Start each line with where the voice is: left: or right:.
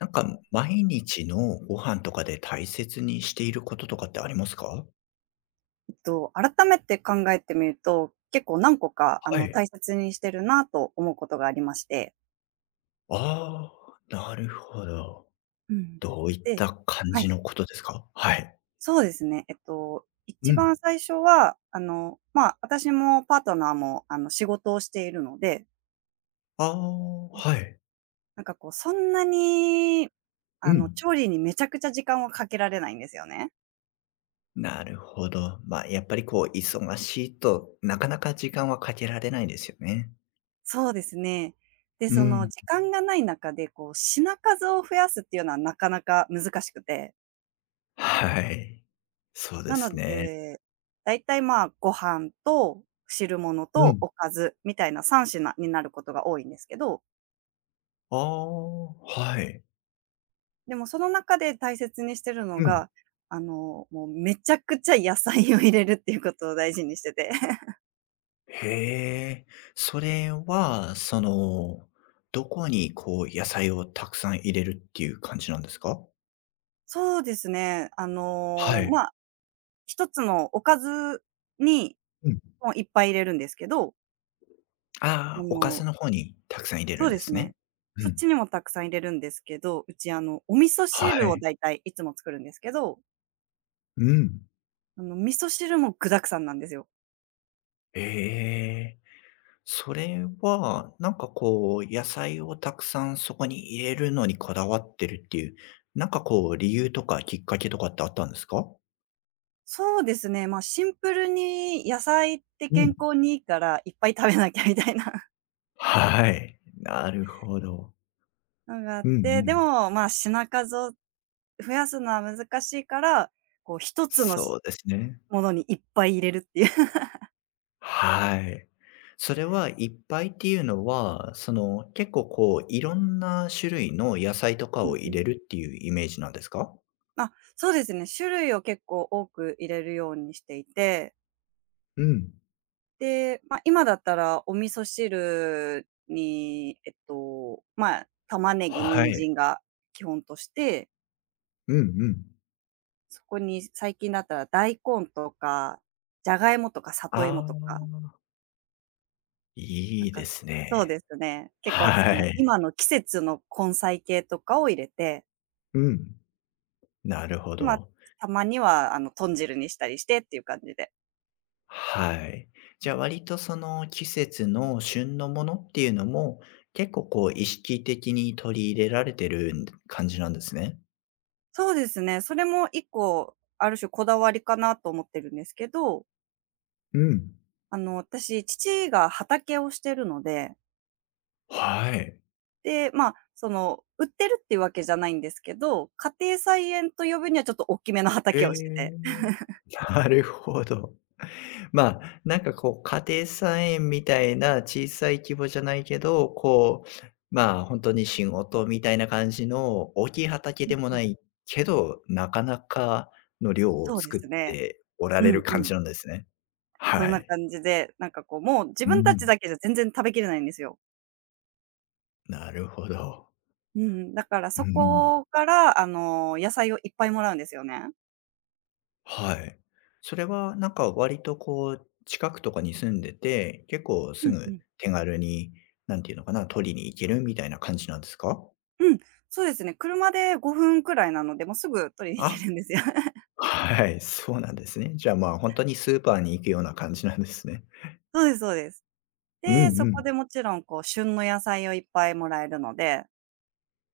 left: なんか、毎日のご飯とかで大切にしていることとかってありますか？
right: 改めて考えてみると、結構何個か、
left: はい。
right: 大切にしてるなと思うことがありまして。
left: ああ、なるほど。
right: うん。
left: どういっ
right: で、
left: た感
right: は
left: じ
right: い、
left: のことですか？はい。
right: そうですね。一
left: うん。
right: 番最初は、まあ、私もパートナーも、仕事をしているので、
left: ああ、はい。
right: なんかこう、そんなに、
left: うん。
right: 調理にめちゃくちゃ時間をかけられないんですよね。
left: なるほど。やっぱりこう忙しいと、なかなか時間はかけられないですよね。
right: そうですね。で、
left: う
right: その
left: ん。
right: 時間がない中で、こう、品数を増やすっていうのはなかなか難しくて。
left: はい。そうで
right: な
left: す
right: の
left: ね。
right: で、だいたい、まあ、ご飯と汁物
left: う
right: と
left: ん。
right: おかずみたいな3品になることが多いんですけど、
left: ああ、はい。
right: でもその中で大切にしてるの
left: うん。
right: が、もうめちゃくちゃ野菜を入れるっていうことを大事にしてて。
left: へえ。それは、その、どこにこう野菜をたくさん入れるっていう感じなんですか？
right: そうですね、
left: はい。
right: まあ、一つのおかずに、
left: うん。
right: もいっぱい入れるんですけど、あ
left: ああ、おか
right: の
left: ずの方にたくさん入れ
right: そ
left: る
right: う
left: ん
right: で
left: で
right: す
left: すね。
right: ね。
left: う
right: そっ
left: ん。
right: ちにもたくさん入れるんですけど、うち、お味噌
left: は
right: 汁を
left: い。
right: だいたいいつも作るんですけど、
left: うん。
right: 味噌汁も具沢山なんですよ。
left: ええ。それは、なんかこう、野菜をたくさんそこに入れるのにこだわってるっていう、なんかこう理由とかきっかけとかってあったんですか？
right: そうですね、まあ、シンプルに野菜って
left: う
right: 健
left: ん。
right: 康にいいから、いっぱい食べなきゃみたいな
left: はい。なるほど。
right: のがあっ
left: うんう
right: て、
left: ん。
right: でも、まあ、品数を増やすのは難しいから、こう一つの
left: そうですね。
right: ものにいっぱい入れるっていう。
left: はい。それはいっぱいっていうのは、その、結構こう、いろんな種類の野菜とか
right: う
left: を
right: んう
left: 入
right: ん。
left: れるっていうイメージなんですか？
right: あ、そうですね、種類を結構多く入れるようにしていて、
left: うん。
right: で、まあ、今だったらお味噌汁に、まあ、玉ねぎ、
left: は
right: 人
left: い。
right: 参が基本として、
left: うんうん。
right: そこに最近だったら大根とか、じゃがいもとか里
left: あ
right: 芋とか、
left: あ、
right: な
left: い
right: ん
left: い
right: か、
left: です
right: そうで
left: ね。
right: すね。結構そ
left: は
right: の
left: い。
right: 今の季節の根菜系とかを入れて、
left: うん。なるほ
right: で、ま、
left: ど。
right: たまにはあの豚汁にしたりしてっていう感じで。
left: はい。
right: う
left: じゃあ
right: んうん。
left: 割とその季節の旬のものっていうのも、結構こう意識的に取り入れられてる感じなんですね。
right: そうですね、それも一個ある種こだわりかなと思ってるんですけど、
left: うん。
right: 私、父が畑をしてるので、
left: はい。
right: で、ま、その売ってるっていうわけじゃないんですけど、家庭菜園と呼ぶにはちょっとおっきめの
left: え
right: 畑
left: え。
right: をしてて。
left: なるほど。まあ、なんかこう、家庭菜園みたいな小さい規模じゃないけど、こう、まあ、本当に仕事みたいな感じの大きい畑
right: う
left: で
right: ん
left: も
right: うん。
left: ないけど、なかなかの量を
right: そうで
left: 作っ
right: すね。
left: ておら
right: う
left: れる
right: んう
left: 感
right: ん。
left: じなんですね。
right: そん
left: は
right: な
left: い。
right: 感じで、なんかこう、もう自
left: う
right: 分たち
left: ん。
right: だけじゃ全然食べきれないんですよ。
left: なるほど。
right: うん、だから
left: う
right: そ
left: ん。
right: こから、野菜をいっぱいもらうんですよね。
left: はい。それはなんか割とこう、近くとかに住んでて、結構
right: う
left: す
right: んう
left: ぐ
right: ん。
left: 手軽に、なんていうのかな、取りに行けるみたいな感じなんですか？
right: うん、そうですね、車で5分くらいなので、もうすぐ取りに行ける
left: あ。
right: んですよ。
left: はい、そうなんですね。じゃあ、まあ、本当にスーパーに行くような感じなんですね。
right: そうですそうです。
left: うん
right: で、
left: う
right: そこで
left: ん。
right: もちろんこう、旬の野菜をいっぱいもらえるので、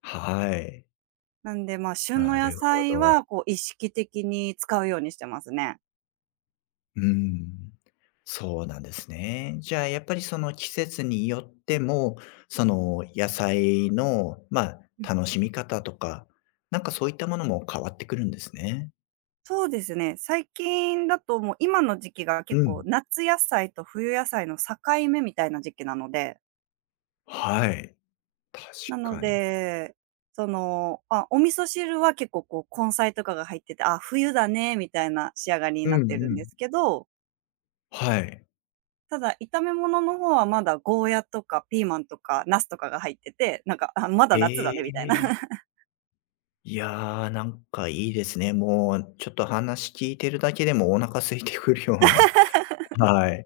left: はい。
right: なんで、まあ、旬の
left: な
right: 野
left: るほ
right: 菜
left: ど。
right: はこう、意識的に使うようにしてますね。
left: うん。そうなんですね。じゃあ、やっぱりその季節によっても、その野菜の、まあ、楽しみ方とか、なんかそういったものも変わってくるんですね。
right: そうですね。最近だともう今の時期が
left: う
right: 結構
left: ん。
right: 夏野菜と冬野菜の境目みたいな時期なので、
left: はい。確
right: なの
left: かに。
right: で、その、あ、お味噌汁は結構こう根菜とかが入ってて、あ、冬だねみたいな仕上がりに
left: う
right: な
left: ん
right: ってる
left: う
right: んで
left: ん。
right: すけど、
left: はい。
right: ただ炒め物の方はまだゴーヤとかピーマンとかナスとかが入ってて、なんか、あ、まだ
left: え
right: 夏だねみたいな。
left: え。いやー、なんかいいですね。もうちょっと話聞いてるだけでもお腹空いてくるような、はい、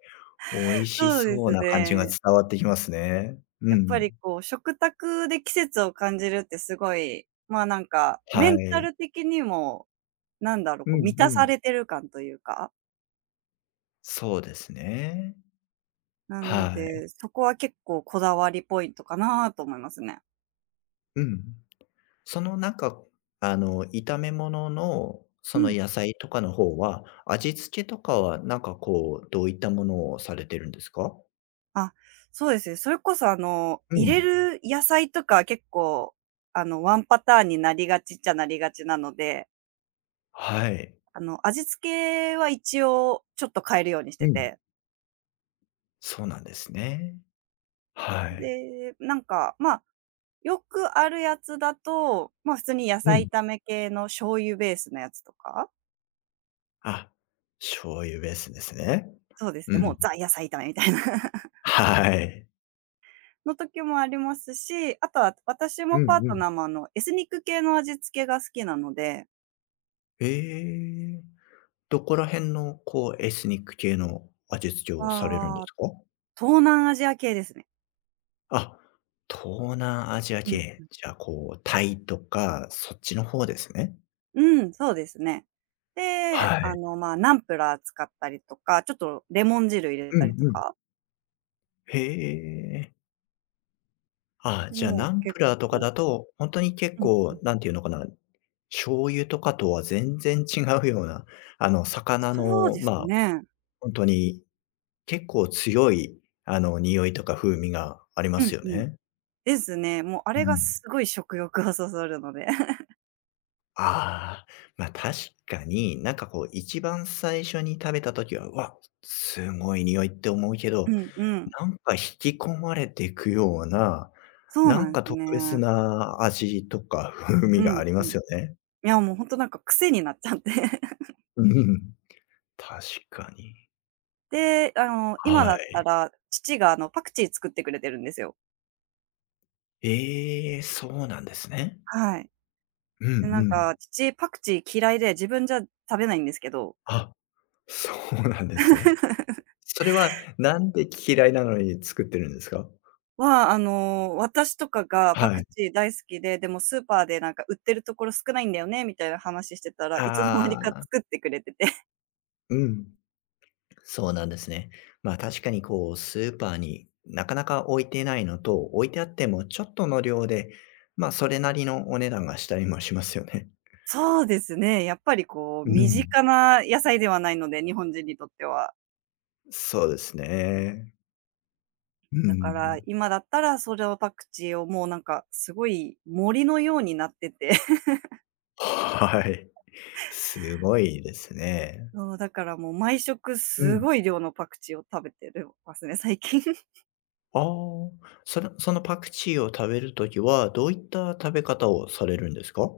left: 美味し
right: そうで
left: そう
right: す
left: な感じが
right: ね。
left: 伝わってきますね。う
right: やっぱ
left: ん。
right: りこう、食卓で季節を感じるってすごい、まあ、なんか、メ
left: は
right: ンタ
left: い。
right: ル的にも、なんだろう、
left: う
right: こう、
left: ん
right: 満
left: う
right: たさ
left: ん。
right: れてる感というか、
left: そうですね。
right: なの
left: はい。
right: で、そこは結構こだわりポイントかなと思いますね。
left: うん。そのなんか、あの、炒め物の
right: う
left: その
right: ん。
left: 野菜とかの方は、味付けとかはなんかこう、どういったものをされてるんですか？
right: あ、そうですね。それこそ
left: う
right: 入れ
left: ん。
right: る野菜とか結構、ワンパターンになりがちっちゃなりがちなので、
left: はい。
right: 味付けは一応ちょっと変えるようにし
left: う
right: て
left: ん。
right: て。
left: そうなんですね。はい。
right: で、なんか、まあ、よくあるやつだと、まあ、普通に野
left: う
right: 菜
left: ん。
right: 炒め系の醤油ベースのやつとか、
left: あ、醤油ベースですね。
right: そうです
left: う
right: ね、もう
left: ん。
right: ザ野菜炒めみたいな
left: はい。
right: の時もありますし、あとは私
left: う
right: も
left: ん
right: パー
left: う
right: ト
left: ん。
right: ナーも、エスニック系の味付けが好きなので、
left: ええ、どこら辺のこうエスニック系の味付けをされるんで
right: ああ、
left: すか？
right: 東南アジア系ですね。
left: あ、東南アジア
right: うん。
left: 系。じゃあ、こうタイとかそっちの方ですね。
right: うん、そうですね。で、
left: はい。
right: まあ、ナンプラー使ったりとか、ちょっとレモン汁入れ
left: う
right: た
left: ん
right: りと
left: うん。
right: か、
left: へえ。あ、
right: で、
left: じゃあ、
right: もう
left: ナン
right: 結
left: プラーとか
right: 構、
left: だと、ほんとに結
right: うんう
left: 構、
right: ん。
left: なんていうのかな、醤油とかとは全然違うような、あの、魚
right: そう
left: の、
right: です
left: まあ、
right: ね。
left: ほんとに、結構強い、あの、匂いとか風味がありま
right: う
left: す
right: ん
left: よ
right: うん。
left: ね。
right: ですね。もうあ
left: う
right: れが
left: ん。
right: すごい食欲をそそるので。
left: ああ、ま、確かに、なんかこう一番最初に食べた時は、わ、すごい匂いって思うけど、
right: うんうん。
left: なんか引き込まれていくような、
right: そう
left: な
right: な
left: ん
right: んで
left: か
right: す
left: 特別
right: ね。
left: な味とか風
right: う
left: 味が
right: ん
left: あり
right: う
left: ま
right: ん。い
left: すよね。
right: や、もうほんとなんか癖になっちゃって。
left: うん。確かに。
right: で、今
left: は
right: だった
left: い。
right: ら父がパクチー作ってくれてるんですよ。
left: ええ、そうなんですね。
right: はい。
left: うんう
right: で、なん
left: ん。
right: か父パクチー嫌いで、自分じゃ食べないんですけど。
left: あ、そうなんですね。それは、なんで嫌いなのに作ってるんですか？
right: は、あの、私とかがパ
left: は
right: ク
left: い。
right: チー大好きで、でもスーパーでなんか売ってるところ少ないんだよねみたいな話してたら、いつの間にか
left: ああ、
right: 作ってくれてて。
left: うん。そうなんですね。まあ、確かにこう、スーパーになかなか置いてないのと、置いてあってもちょっとの量で、まあ、それなりのお値段がしたりもしますよね。
right: そうですね。やっぱりこう、
left: う
right: 身
left: ん。
right: 近な野菜ではないので、日本人にとっては。
left: そうですね。う
right: だから、
left: ん。
right: 今だったらそれをパクチーをもうなんかすごい森のようになってて、
left: はい。すごいですね。
right: そう、だからもう毎食
left: う
right: す
left: ん。
right: ごい量のパクチーを食べてるますね、最近。
left: ああ、そのそのパクチーを食べるときは、どういった食べ方をされるんですか？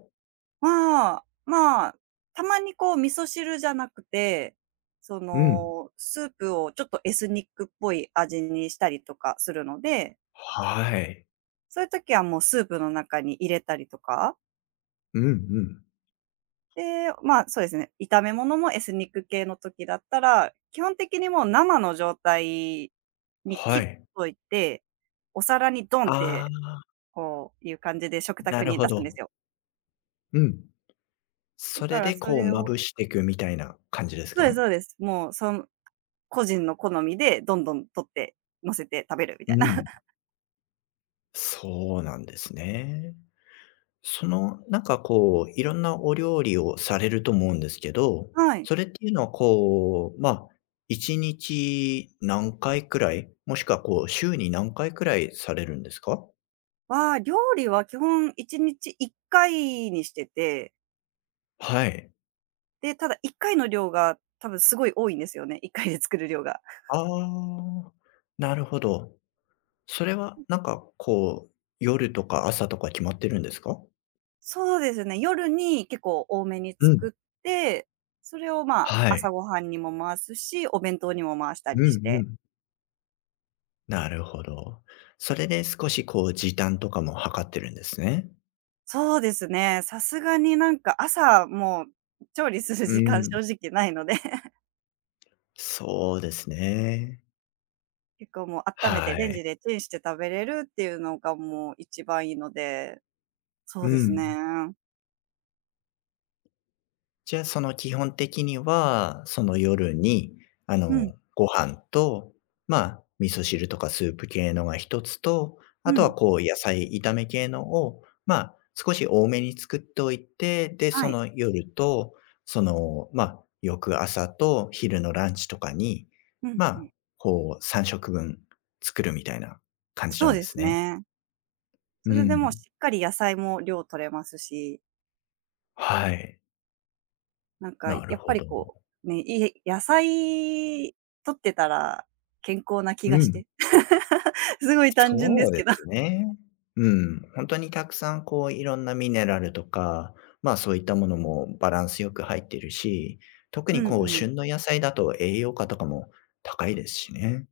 right: まあ、たまにこう味噌汁じゃなくて、そ
left: うん。
right: の、スープをちょっとエスニックっぽい味にしたりとかするので、
left: はい。
right: そういう時はもうスープの中に入れたりとか、
left: うんうん。
right: で、まあ、そうですね、炒め物もエスニック系の時だったら、基本的にもう生の状態に切
left: は
right: っ
left: い。
right: といて、お皿にドンっ
left: ああ、
right: て、こういう感じで食
left: な
right: 卓
left: る
right: に
left: ほ
right: 出すん
left: ど。
right: ですよ。
left: うん。
right: だ
left: それ
right: から
left: で
right: そ
left: こう
right: れ
left: ま
right: を、
left: ぶしていくみたいな感じです
right: そうです
left: か？
right: そうです。もう、その個人の好みでどんどん取って乗せて食べるみ
left: う
right: たいな。
left: ん。そうなんですね。そのなんかこう、いろんなお料理をされると思うんですけど、
right: はい。
left: それっていうのはこう、1日何回くらい、もしくはこう週に何回くらいされるんですか？
right: 料理は基本1日1回にしてて、
left: はい。
right: で、ただ1回の量が多分すごい多いんですよね、1回で作る量が。
left: ああ、なるほど。それはなんかこう、夜とか朝とか決まってるんですか？
right: そうですね、夜に結構多めに
left: う
right: 作
left: ん。
right: って、それを、まあ、
left: はい。
right: 朝ごはんにも回すし、お弁当にも回した
left: う
right: りし
left: んう
right: て。
left: ん。なるほど。それで少しこう時短とかも図ってるんですね。
right: そうですね、さすがになんか朝、もう調理する
left: う
right: 時間
left: ん。
right: 正直ないので、
left: そうですね。
right: 結構もう温めて
left: は
right: レン
left: い。
right: ジでチンして食べれるっていうのがもう一番いいので、そう
left: う
right: です
left: ん。
right: ね。
left: じゃあ、その基本的には、その夜に、あ
right: うん、
left: の、ご飯と、まあ、味噌汁とかスープ系のが一つと、
right: う
left: あとは
right: ん、
left: こう野菜炒め系のを、まあ、少し多めに作っておいて、で、
right: は
left: そ
right: い。
left: の夜と、その、まあ、翌朝と昼のランチとかに、
right: うん、
left: ま
right: う
left: あ、
right: ん。
left: こう3食分作るみたいな感じ
right: そ
left: な
right: う
left: んで
right: で
left: す
right: す
left: ね。
right: ね。そ
left: う
right: れでもう
left: ん。
right: しっかり野菜も量取れますし。
left: はい。
right: なんか、や
left: なる
right: っぱ
left: ほ
right: り
left: ど。
right: こう、ね、いえ野菜取ってたら健康な気
left: う
right: がし
left: ん。
right: て。すごい単純で
left: そう
right: すけ
left: で
right: ど。
left: す ね。うん、本当にたくさんこういろんなミネラルとか、まあ、そういったものもバランスよく入ってるし、特
right: う
left: に
right: ん
left: こう
right: うん。
left: 旬の野菜だと栄養価とかも高いですしね。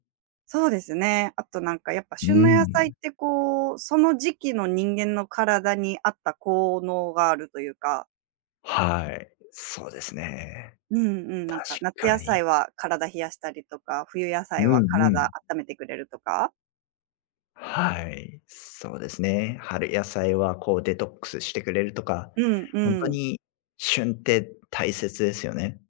right: そうですね。あとなんかやっぱ
left: う
right: 旬の野菜っ
left: ん。
right: てこう、その時期の人間の体に合った効能があるというか、
left: はい、そうですね。
right: うんうん、なんか夏
left: 確か
right: 野菜
left: に。
right: は体冷やしたりとか、冬野菜
left: うん
right: は
left: うん。
right: 体温めてくれるとか。
left: はい、そうですね。春野菜はこうデトックスしてくれるとか、
right: うんう
left: 本当
right: ん。
left: に旬って大切ですよね。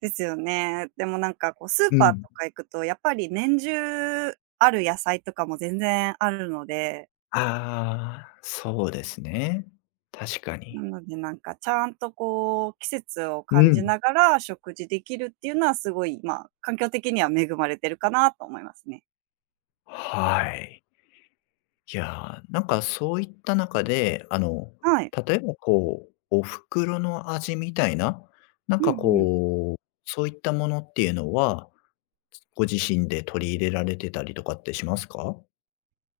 right: ですよね。でもなんかこうスー
left: う
right: パー
left: ん。
right: とか行くと、やっぱり年中ある野菜とかも全然あるので、
left: ああ、そうですね。確か
right: な
left: に。
right: のでなんかちゃんとこう季節を
left: う
right: 感じ
left: ん。
right: ながら食事できるっていうのはすごい、まあ、環境的には恵まれてるかなと思いますね。
left: はい。いやー、なんかそういった中で、あの、
right: はい。
left: 例えばこう、お袋の味みたいな、なん
right: う
left: か
right: んうん。
left: こう、そういったものっていうのは、ご自身で取り入れられてたりとかってしますか？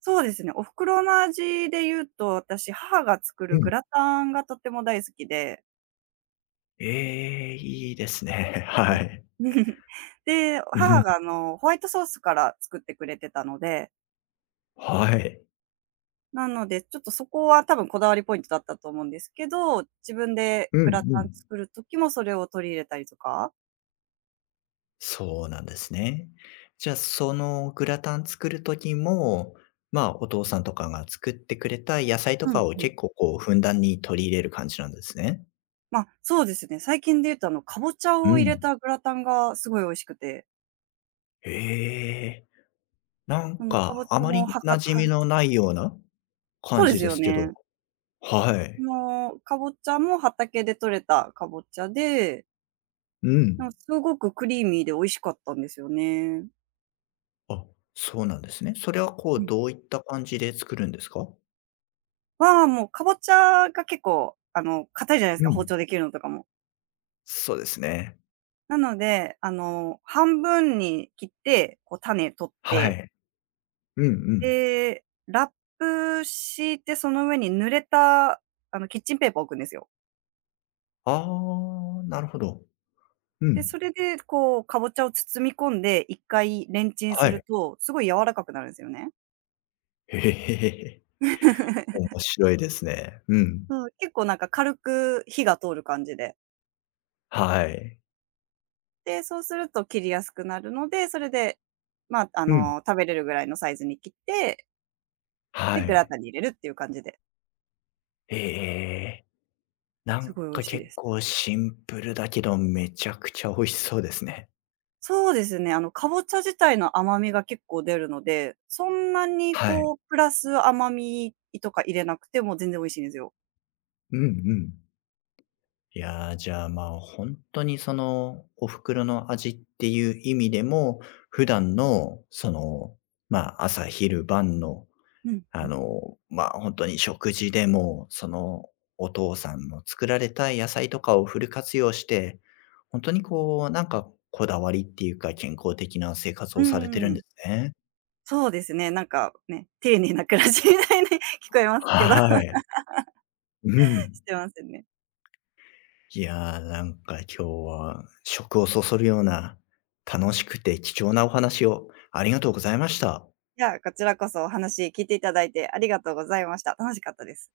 right: そうですね。お袋の味で言うと、私、母が作
left: う
right: るグ
left: ん。
right: ラタンがとっても大好きで。
left: ええ、いいですね。
right: う
left: は
right: ん
left: い。
right: で、
left: う
right: 母
left: ん。
right: がホワイトソースから作ってくれてたので
left: はい。
right: なので、ちょっとそこは多分こだわりポイントだったと思うんですけど、自分で
left: うんう
right: グラタン
left: ん。
right: 作る時もそれを取り入れたりとか。
left: そうなんですね。じゃあ、そのグラタン作る時も、まあ、お父さんとかが作ってくれた野菜と
right: うん
left: かを
right: うん。
left: 結構こうふんだんに取り入れる感じなんですね。
right: ま、そうですね、最近で言うとかぼちゃ
left: う
right: を入れ
left: ん。
right: たグラタンがすごい美味しくて、
left: へえ。なん
right: そのかぼ
left: か
right: ち
left: あ
right: ゃ
left: ま
right: も
left: り
right: はか
left: 馴染み
right: は
left: のないような
right: そ
left: 感
right: うで
left: じ
right: す
left: で
right: よ
left: すけど。
right: ね。
left: は
right: そ
left: い。
right: の、かぼちゃも畑で採れたかぼちゃで、
left: う
right: な
left: ん。
right: んすごくクリーミーで美味しかったんですよね。
left: あ、そうなんですね。それはこ
right: う
left: う
right: ん。
left: どういった感じで作るんですか？
right: もうかぼちゃが結構、硬いじゃないです
left: う
right: か、包
left: ん。
right: 丁で切るのとかも。
left: そうですね。
right: なので、半分に切って、こう種取っ
left: は
right: て、
left: い。うんうん。
right: で、ラップ敷いて、その上に濡れた、キッチンペーパー置くんですよ。
left: ああ、なるほど。う
right: で、
left: ん。
right: それでこう、かぼちゃを包み込んで、1回レンチンす
left: は
right: る
left: い。
right: と、すごい柔らかくなるんですよね。
left: へえ。面 白いですね。うん。
right: そう、結構なんか軽く火が通る感じで。
left: はい。
right: で、そうすると切りやすくなるので、それで、まあ、
left: うん。
right: 食べれるぐらいのサイズに切って、
left: は
right: で、グラ
left: い。
right: タンに入れるっていう感じで、
left: ええええ。な
right: す
left: ん
right: ごい美味
left: か
right: しいで
left: 結
right: す。
left: 構シンプルだけど、めちゃくちゃ美味しそうですね。
right: そうですね、かぼちゃ自体の甘みが結構出るので、そんなに
left: はい。
right: こう、プラス甘みとか入れなくても全然美味しいんですよ。
left: うんうん。いや、じゃあ、まあ、ほんとにその、お袋の味っていう意味でも、普段のその、まあ、朝昼晩の
right: うん、う
left: あ
right: ん。
left: の、まあ、本当に食事でも、そのお父さんの作られた野菜とかをフル活用して、本当にこう、なんかこだわりっていうか、健康的な生活
right: う
left: をされて
right: ん
left: る
right: う
left: ん
right: ん。
left: ですね。
right: そうですね、なんかね、丁寧な暮らしみたいに 聞こえますけど
left: はい。う
right: し
left: ん。
right: てますよね。
left: いやー、なんか今日は食をそそるような、楽しくて貴重なお話をありがとうございました。
right: いや、こちらこそお話聞いていただいてありがとうございました。楽しかったです。